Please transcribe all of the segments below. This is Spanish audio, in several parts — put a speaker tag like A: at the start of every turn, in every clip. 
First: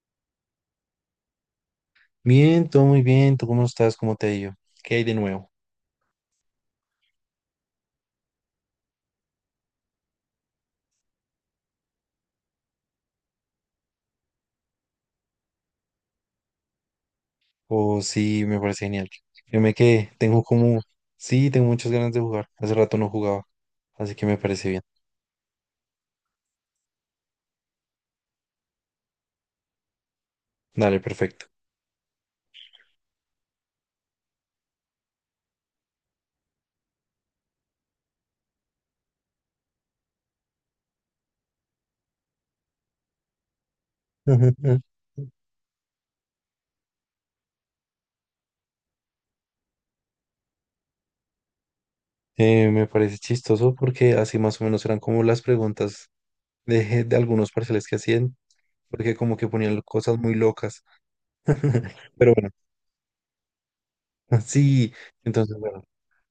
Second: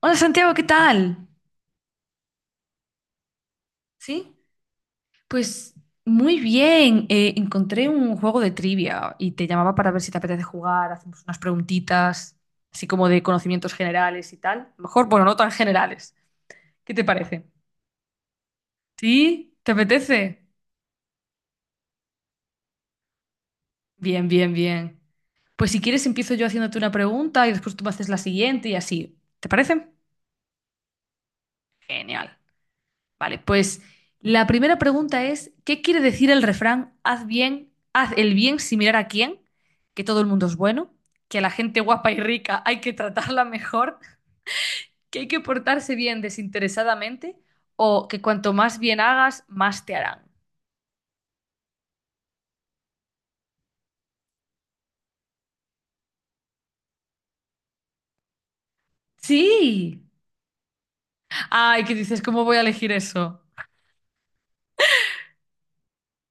A: Hola Santiago, ¿qué tal?
B: Bien, todo muy bien. ¿Tú cómo estás? ¿Cómo te ha
A: ¿Sí?
B: ido? ¿Qué hay de nuevo?
A: Pues muy bien. Encontré un juego de trivia y te llamaba para ver si te apetece jugar. Hacemos unas preguntitas, así como de conocimientos generales y tal. Mejor, bueno, no tan generales. ¿Qué te parece?
B: Oh, sí, me parece genial.
A: ¿Sí?
B: Yo
A: ¿Te
B: me quedé,
A: apetece?
B: tengo como, sí, tengo muchas ganas de jugar. Hace rato no jugaba, así que
A: Bien,
B: me
A: bien,
B: parece bien.
A: bien. Pues si quieres empiezo yo haciéndote una pregunta y después tú me haces la siguiente y así. ¿Te parece?
B: Dale, perfecto.
A: Genial. Vale, pues la primera pregunta es, ¿qué quiere decir el refrán "haz bien, haz el bien sin mirar a quién"? ¿Que todo el mundo es bueno, que a la gente guapa y rica hay que tratarla mejor, que hay que portarse bien desinteresadamente o que cuanto más bien hagas, más te harán?
B: Me parece chistoso porque así más o menos eran como las preguntas de algunos parciales que hacían, porque como que ponían
A: Sí.
B: cosas muy locas.
A: Ay, ¿qué dices?
B: Pero
A: ¿Cómo
B: bueno,
A: voy a elegir eso?
B: sí, entonces bueno,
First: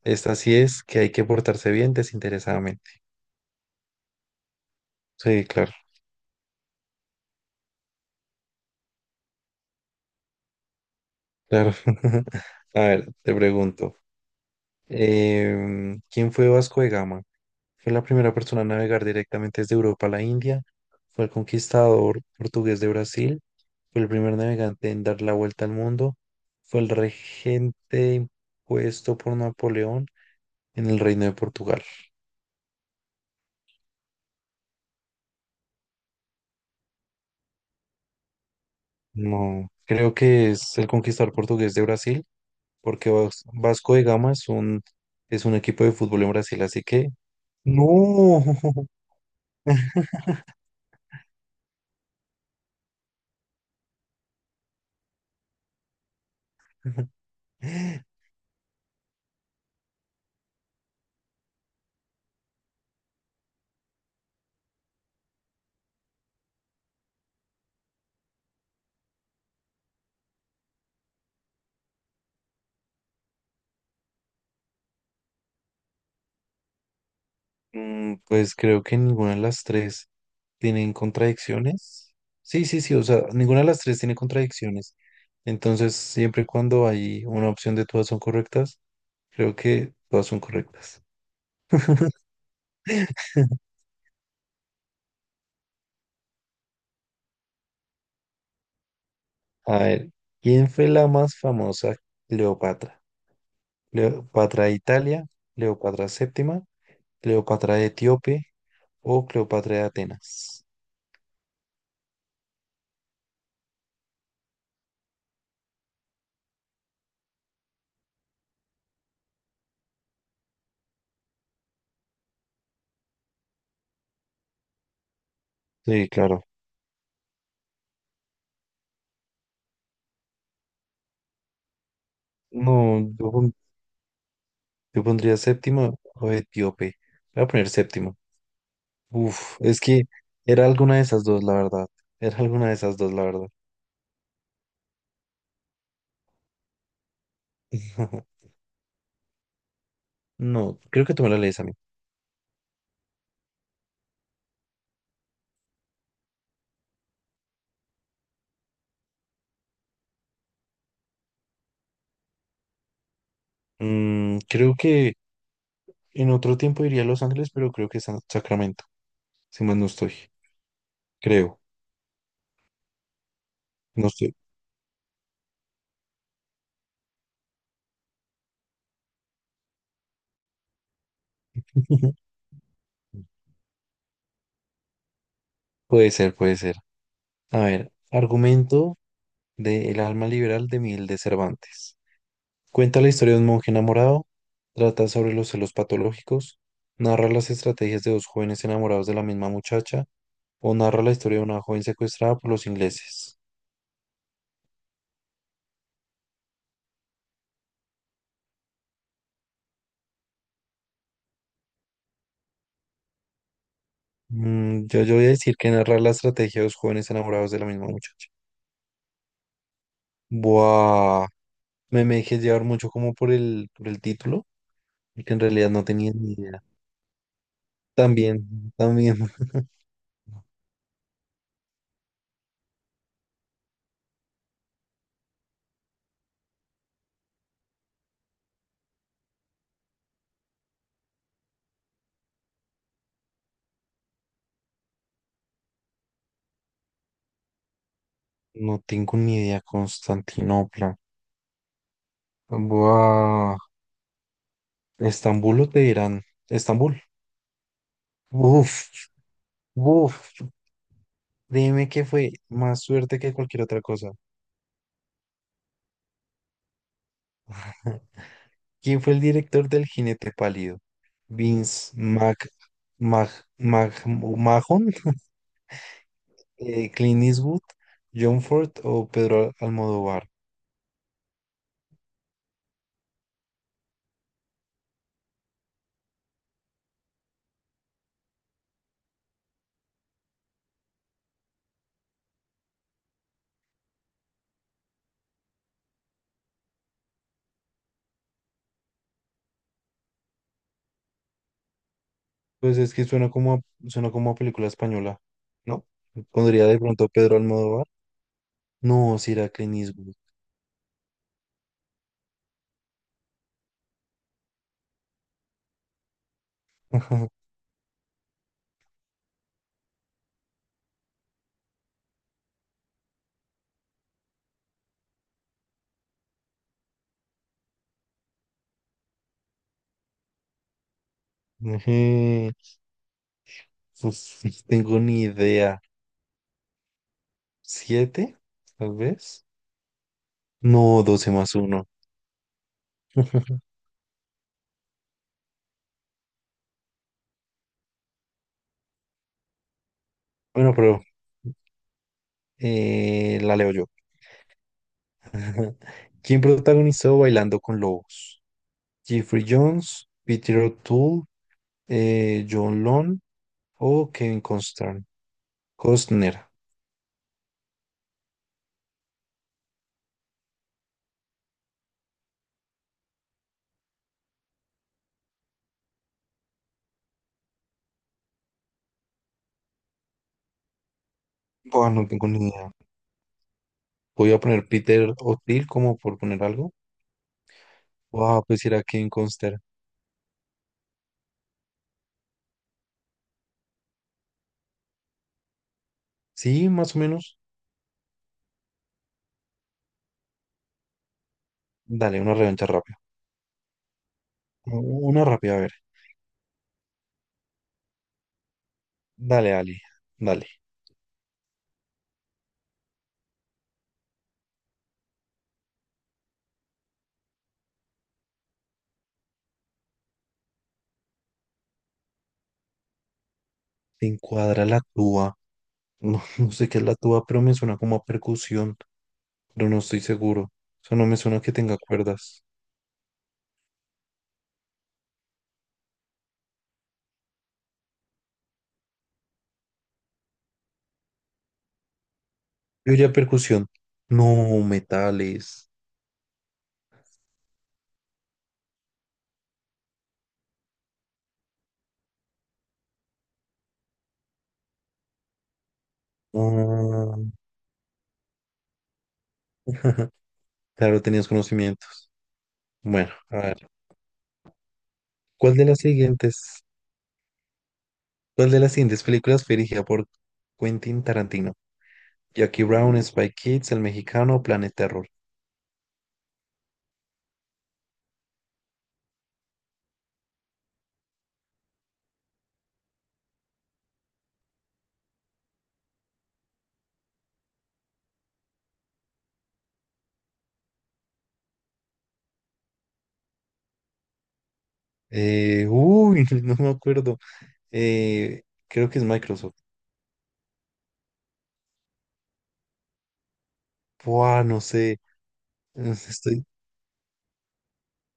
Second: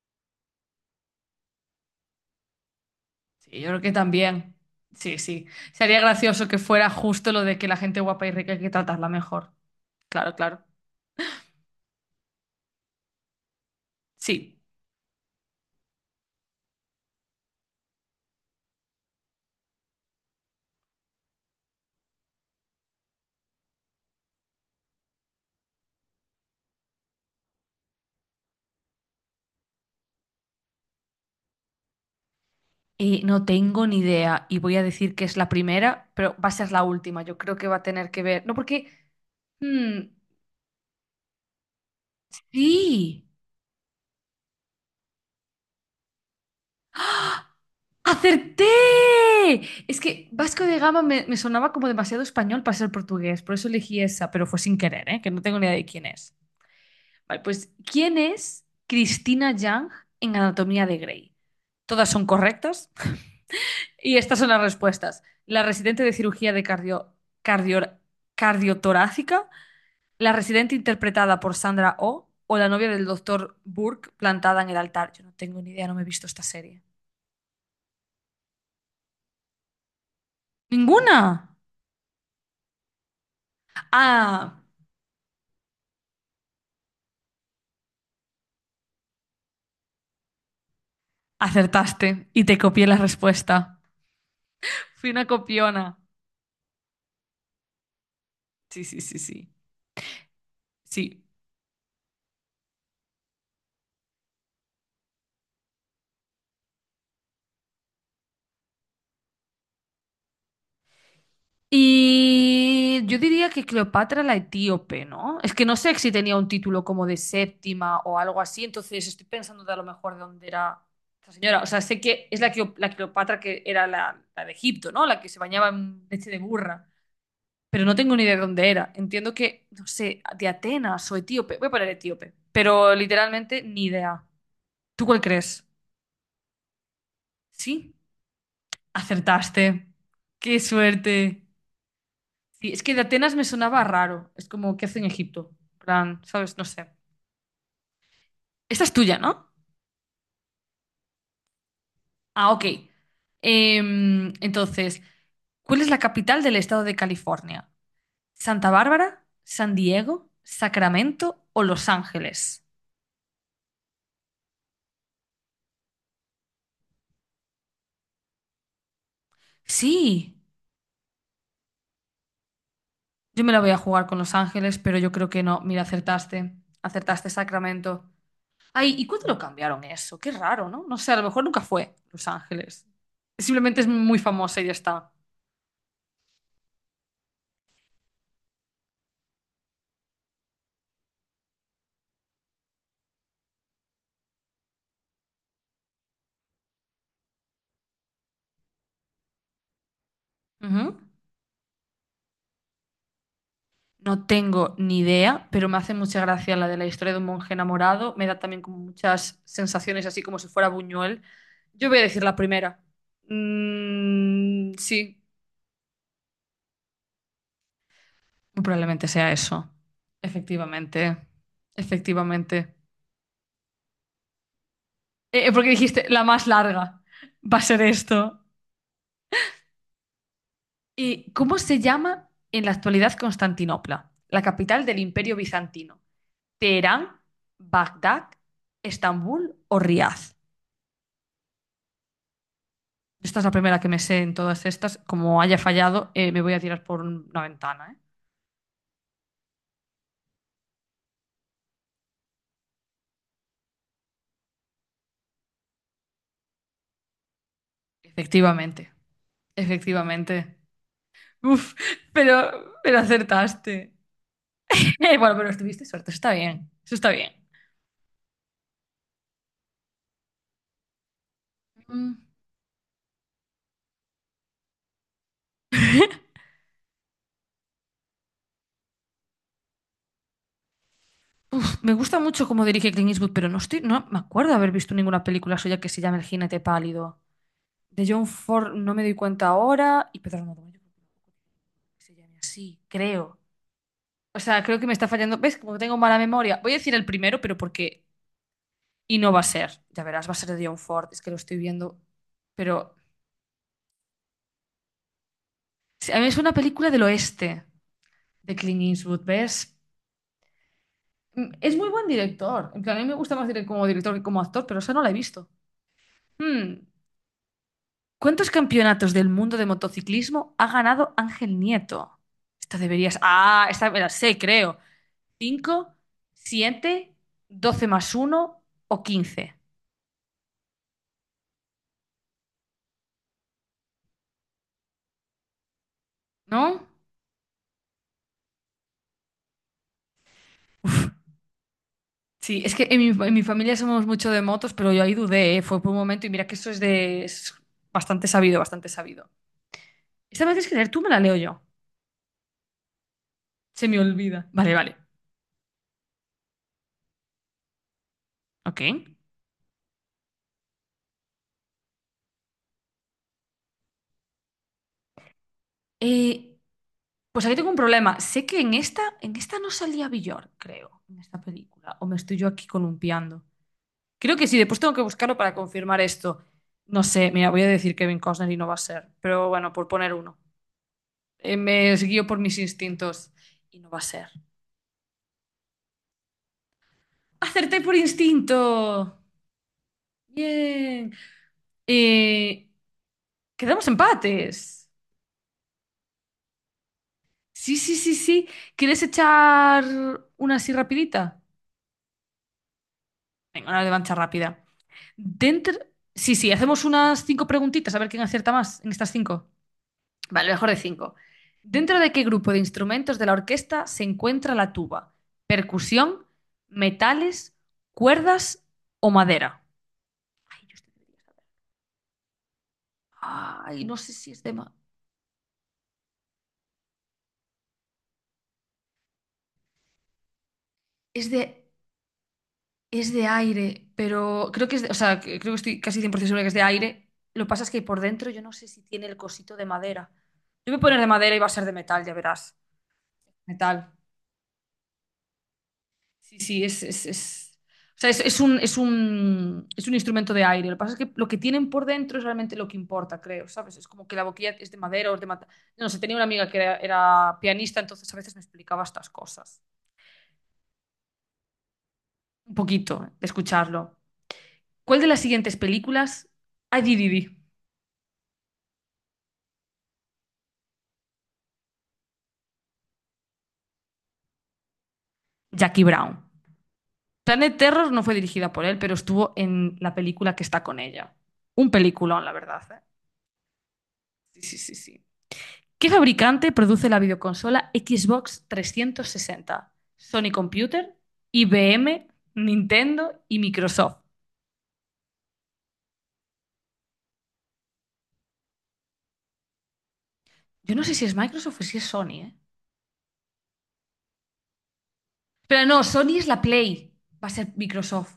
B: esta sí es que hay que portarse bien desinteresadamente.
A: Sí, yo creo que también. Sí,
B: Sí,
A: sí.
B: claro,
A: Sería gracioso que fuera justo lo de que la gente guapa y rica hay que tratarla mejor. Claro, claro.
B: claro. A ver, te pregunto.
A: Sí.
B: ¿Quién fue Vasco de Gama? Fue la primera persona a navegar directamente desde Europa a la India. Fue el conquistador portugués de Brasil. Fue el primer navegante en dar la vuelta al mundo. Fue el regente impuesto por Napoleón en el Reino de Portugal.
A: No tengo ni idea y voy a decir que es la primera, pero va a ser la última. Yo creo que va a tener que ver. No, porque.
B: No,
A: Mm,
B: creo que es el conquistador portugués de Brasil, porque
A: ¡sí!
B: Vasco de Gama es un equipo de fútbol en Brasil, así que... No.
A: ¡Acerté! Es que Vasco de Gama me sonaba como demasiado español para ser portugués, por eso elegí esa, pero fue sin querer, ¿eh? Que no tengo ni idea de quién es. Vale, pues ¿quién es Cristina Yang en Anatomía de Grey? ¿Todas son correctas y estas son las respuestas? ¿La residente de cirugía de cardio- cardiotorácica, la residente interpretada por Sandra Oh o la novia del doctor Burke plantada en el altar? Yo no tengo ni idea, no me he visto esta serie.
B: Pues creo que ninguna de las tres tienen
A: ¡Ninguna!
B: contradicciones. Sí, sí, sí, o sea, ninguna de las tres tiene
A: Ah,
B: contradicciones. Entonces, siempre y cuando hay una opción de todas son correctas, creo que todas son correctas.
A: acertaste y te copié la respuesta. Fui una copiona. Sí, sí, sí, sí.
B: A ver, ¿quién fue la
A: Sí.
B: más famosa Cleopatra? ¿Cleopatra de Italia, Cleopatra séptima, Cleopatra de Etíope o Cleopatra de Atenas?
A: Y yo diría que Cleopatra la etíope, ¿no? Es que no sé si tenía un título como de séptima o algo así, entonces estoy pensando de a lo mejor de dónde era esta señora. O sea, sé que es la Cleopatra que era la de Egipto, ¿no? La que se bañaba en
B: Sí,
A: leche de
B: claro.
A: burra, pero no tengo ni idea de dónde era. Entiendo que, no sé, de Atenas o etíope. Voy a poner etíope, pero
B: No,
A: literalmente ni idea.
B: yo
A: ¿Tú cuál
B: pondría
A: crees?
B: séptima o Etíope. Voy a poner
A: Sí,
B: séptima. Uf, es
A: acertaste.
B: que
A: ¡Qué
B: era alguna de esas dos,
A: suerte!
B: la verdad. Era alguna
A: Sí,
B: de
A: es que
B: esas
A: de
B: dos, la
A: Atenas me
B: verdad.
A: sonaba raro. Es como, ¿qué hace en Egipto? En plan, ¿sabes? No sé. Esta es tuya, ¿no?
B: No, creo que tú me la lees a mí.
A: Ah, ok. Entonces, ¿cuál es la capital del estado de California? ¿Santa Bárbara, San Diego, Sacramento o Los Ángeles?
B: Creo que en otro tiempo iría a Los Ángeles, pero creo que es Sacramento. Si más no estoy.
A: Sí.
B: Creo.
A: Yo me la voy a jugar
B: No
A: con Los
B: estoy.
A: Ángeles, pero yo creo que no. Mira, acertaste. Acertaste Sacramento. Ay, ¿y cuándo lo cambiaron eso? Qué raro, ¿no? No sé, a lo mejor nunca fue Los Ángeles. Simplemente es muy famosa y ya está.
B: Puede ser, puede ser. A ver, argumento de El alma liberal de Miguel de Cervantes. Cuenta la historia de un monje enamorado, trata sobre los celos patológicos, narra las estrategias de dos jóvenes enamorados de la misma muchacha o
A: Ujú.
B: narra la historia de una joven secuestrada por los ingleses.
A: No tengo ni idea, pero me hace mucha gracia la de la historia de un monje enamorado. Me da también como muchas sensaciones, así como si fuera Buñuel. Yo voy a decir la primera. Mm,
B: Yo
A: sí,
B: voy a decir que narra la estrategia de dos jóvenes enamorados de la misma muchacha.
A: muy probablemente sea eso. Efectivamente,
B: Buah, me dejé llevar
A: efectivamente.
B: mucho como por el título, que en
A: Porque
B: realidad no
A: dijiste,
B: tenía
A: la
B: ni
A: más
B: idea.
A: larga va a ser esto.
B: También, también.
A: ¿Y cómo se llama en la actualidad Constantinopla, la capital del Imperio Bizantino? ¿Teherán, Bagdad, Estambul o Riad? Esta es la primera que me sé en todas estas. Como haya fallado, me voy a tirar por una ventana, ¿eh?
B: No tengo ni idea, Constantinopla. Buah, Estambul o Teherán. Estambul.
A: Efectivamente,
B: Uf,
A: efectivamente.
B: uf,
A: Uf,
B: dime que fue
A: pero,
B: más
A: pero
B: suerte que cualquier
A: acertaste.
B: otra cosa.
A: Bueno, pero estuviste suerte, eso está bien, eso está bien.
B: ¿Quién fue el director del Jinete Pálido? Vince
A: Mm.
B: Mac, Mag, Mahon, Clint Eastwood, John Ford o Pedro Almodóvar.
A: Me gusta mucho cómo dirige Clint Eastwood, pero no estoy, no me acuerdo de haber visto ninguna película suya que se llame El jinete pálido. De John Ford no me doy cuenta ahora y Pedro Almodóvar yo creo que tampoco se llame así, creo. O sea, creo que me está fallando. ¿Ves? Como tengo mala memoria. Voy a decir el primero, pero porque. Y no va a ser. Ya verás, va a ser de John Ford. Es que lo estoy viendo.
B: Pues es
A: Pero
B: que suena como a película española, ¿no?
A: sí, a mí es una
B: Pondría de
A: película del
B: pronto Pedro
A: oeste
B: Almodóvar.
A: de Clint
B: No,
A: Eastwood,
B: si era Clint
A: ¿ves?
B: Eastwood.
A: Mm. Es muy buen director. En plan, a mí me gusta más como director que como actor, pero esa no la he visto. Hmm. ¿Cuántos campeonatos del mundo de motociclismo ha ganado Ángel Nieto? Esta deberías. Ah, esta me la sé, creo. ¿Cinco, siete, doce más uno o quince?
B: Ujú. Pues no tengo ni idea.
A: ¿No?
B: ¿Siete? Tal vez. No, doce más uno.
A: Sí, es que en mi familia somos mucho de motos, pero yo ahí dudé, ¿eh? Fue por un momento y mira que eso es de. Es bastante sabido, bastante sabido. Esta vez es que
B: Bueno,
A: leer tú
B: pero
A: me la leo yo.
B: la leo yo.
A: Se me olvida. Vale, vale.
B: Ajá. ¿Quién protagonizó Bailando con Lobos?
A: Ok.
B: ¿Jeffrey Jones, Peter O'Toole, John Lone o Kevin Costner?
A: Eh, Pues aquí tengo un problema. Sé que en esta no salía Villor, creo, en esta película. O me estoy yo aquí columpiando. Creo que sí, después tengo que buscarlo para confirmar esto. No sé, mira, voy a decir Kevin Costner y no va a ser. Pero bueno, por poner uno. Eh,
B: Buah,
A: me
B: no
A: guío
B: tengo
A: por
B: ni
A: mis
B: idea.
A: instintos y no va a ser.
B: Voy a poner Peter O'Toole como por poner algo.
A: ¡Acerté por
B: Buah,
A: instinto!
B: pues era Kevin Costner.
A: Bien. Eh, quedamos empates.
B: Sí, más o menos.
A: Sí, sí, sí, sí. ¿Quieres echar una así rapidita?
B: Dale, una revancha rápida.
A: Venga, una revancha rápida.
B: Una rápida, a ver.
A: Dentro. Sí, sí, hacemos unas cinco preguntitas a ver quién acierta más en estas cinco.
B: Dale, Ali. Dale.
A: Vale, mejor de cinco. ¿Dentro de qué grupo de instrumentos de la orquesta se encuentra la tuba? ¿Percusión, metales, cuerdas o madera? Ay, yo estoy- Ay, no
B: Te
A: sé si es de...
B: encuadra
A: ma-
B: la tuba. No, no sé qué es la tuba, pero me suena como a percusión, pero no estoy seguro. Eso no me
A: Es
B: suena que
A: de,
B: tenga cuerdas.
A: es de aire, pero creo que o sea, creo que estoy casi 100% segura que es de aire. Lo que pasa es que por dentro yo no sé si tiene el cosito de madera. Yo voy a poner de madera y va a ser de metal, ya verás.
B: Yo diría percusión.
A: Metal.
B: No, metales.
A: Sí, sí, o sea, es un instrumento de aire. Lo que pasa es que lo que tienen por dentro es realmente lo que importa, creo, ¿sabes? Es como que la boquilla es de madera o es de mata. No sé, tenía una amiga que era,
B: No.
A: era pianista, entonces a veces me explicaba estas cosas.
B: Claro, tenías conocimientos.
A: Un poquito,
B: Bueno,
A: de
B: a ver.
A: escucharlo. ¿Cuál de las siguientes
B: ¿Cuál de las
A: películas?
B: siguientes,
A: Ay, di, di, di.
B: ¿Cuál de las siguientes películas fue dirigida por Quentin Tarantino? Jackie Brown, Spy Kids, El Mexicano, Planet Terror.
A: Jackie Brown. Planet Terror no fue dirigida por él, pero estuvo en la película que está con ella. Un peliculón, la verdad, ¿eh? Sí, sí, sí, sí. ¿Qué fabricante produce la videoconsola Xbox 360? ¿Sony Computer, IBM, Nintendo y Microsoft?
B: Uy, no me acuerdo. Eh, Creo que es Microsoft.
A: Yo no sé si es Microsoft o si es Sony, ¿eh?
B: Buah, no sé.
A: Pero no, Sony es la
B: Estoy...
A: Play. Va a ser Microsoft.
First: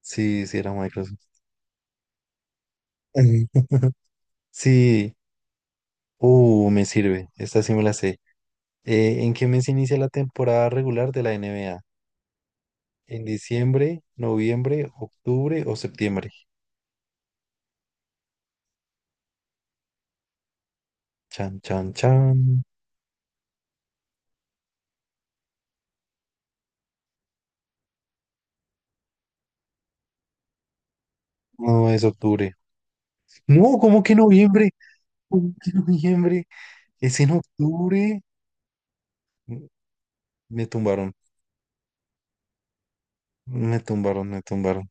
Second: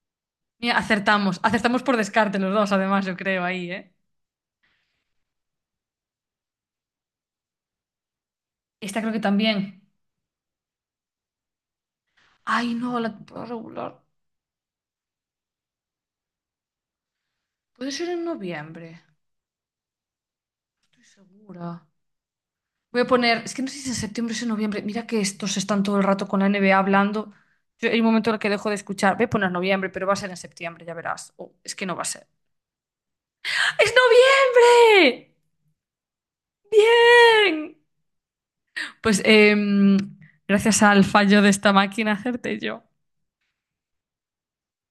B: Sí, sí, era
A: Mira,
B: Microsoft.
A: acertamos. Acertamos por descarte los dos, además, yo creo, ahí, ¿eh?
B: Sí. Me sirve. Esta sí me la sé.
A: Esta creo que
B: ¿En qué mes
A: también.
B: inicia la temporada regular de la NBA?
A: Ay, no, la
B: ¿En
A: puedo regular.
B: diciembre, noviembre, octubre o septiembre?
A: Puede ser en noviembre. Estoy
B: Chan,
A: segura.
B: chan, chan.
A: Voy a poner, es que no sé si es en septiembre o es en noviembre. Mira que estos están todo el rato con la NBA hablando. Hay un momento en el que dejo de escuchar. Voy a poner noviembre, pero va a ser en septiembre, ya verás. O es que
B: No,
A: no va a
B: es
A: ser.
B: octubre. No,
A: ¡Es
B: ¿cómo que noviembre?
A: noviembre!
B: ¿Cómo que noviembre? Es en
A: ¡Bien!
B: octubre.
A: Pues
B: M- Me
A: gracias al
B: tumbaron,
A: fallo de esta máquina acerté yo.
B: me tumbaron, me tumbaron.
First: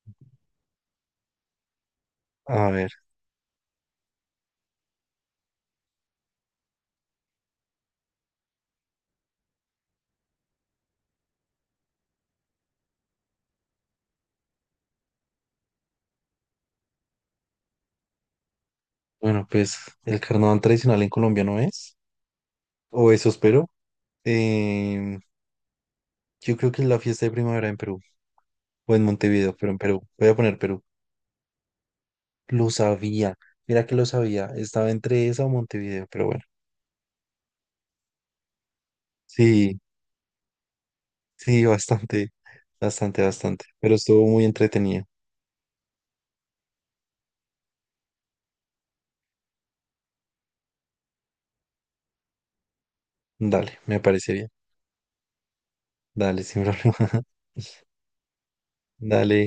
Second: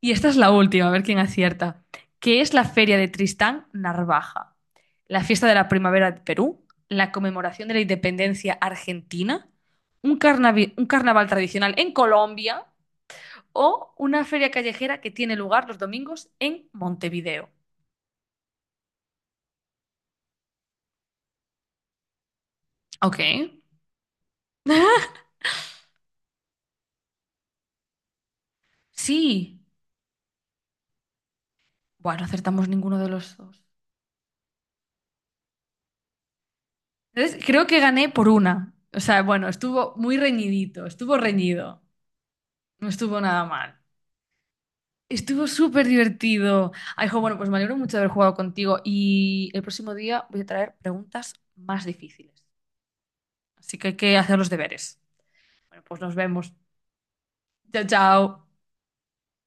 A: Y esta es la última, a ver quién acierta. ¿Qué es la
B: A ver,
A: Feria de Tristán Narvaja? ¿La fiesta de la primavera de Perú? ¿La conmemoración de la independencia argentina? ¿Un carnaval tradicional en Colombia? ¿O una feria callejera que tiene lugar los domingos en Montevideo?
B: bueno, pues el carnaval tradicional en Colombia no es, o
A: Ok.
B: eso espero. Em, yo creo que es la fiesta de primavera en Perú, o en Montevideo,
A: Sí.
B: pero en Perú. Voy a poner Perú.
A: Bueno, no acertamos
B: Lo
A: ninguno de
B: sabía,
A: los dos.
B: mira que lo sabía, estaba entre esa o Montevideo, pero bueno,
A: Entonces, creo que gané por una. O sea, bueno,
B: sí,
A: estuvo muy reñidito, estuvo
B: sí,
A: reñido.
B: bastante,
A: No estuvo
B: bastante,
A: nada
B: bastante,
A: mal.
B: pero estuvo muy entretenido.
A: Estuvo súper divertido. Ay, jo, bueno, pues me alegro mucho de haber jugado contigo y el próximo día voy a traer preguntas más difíciles. Así
B: Dale,
A: que hay
B: me
A: que
B: parece
A: hacer
B: bien.
A: los deberes. Bueno, pues nos
B: Dale,
A: vemos.
B: sin problema.
A: Chao, chao.
B: Dale.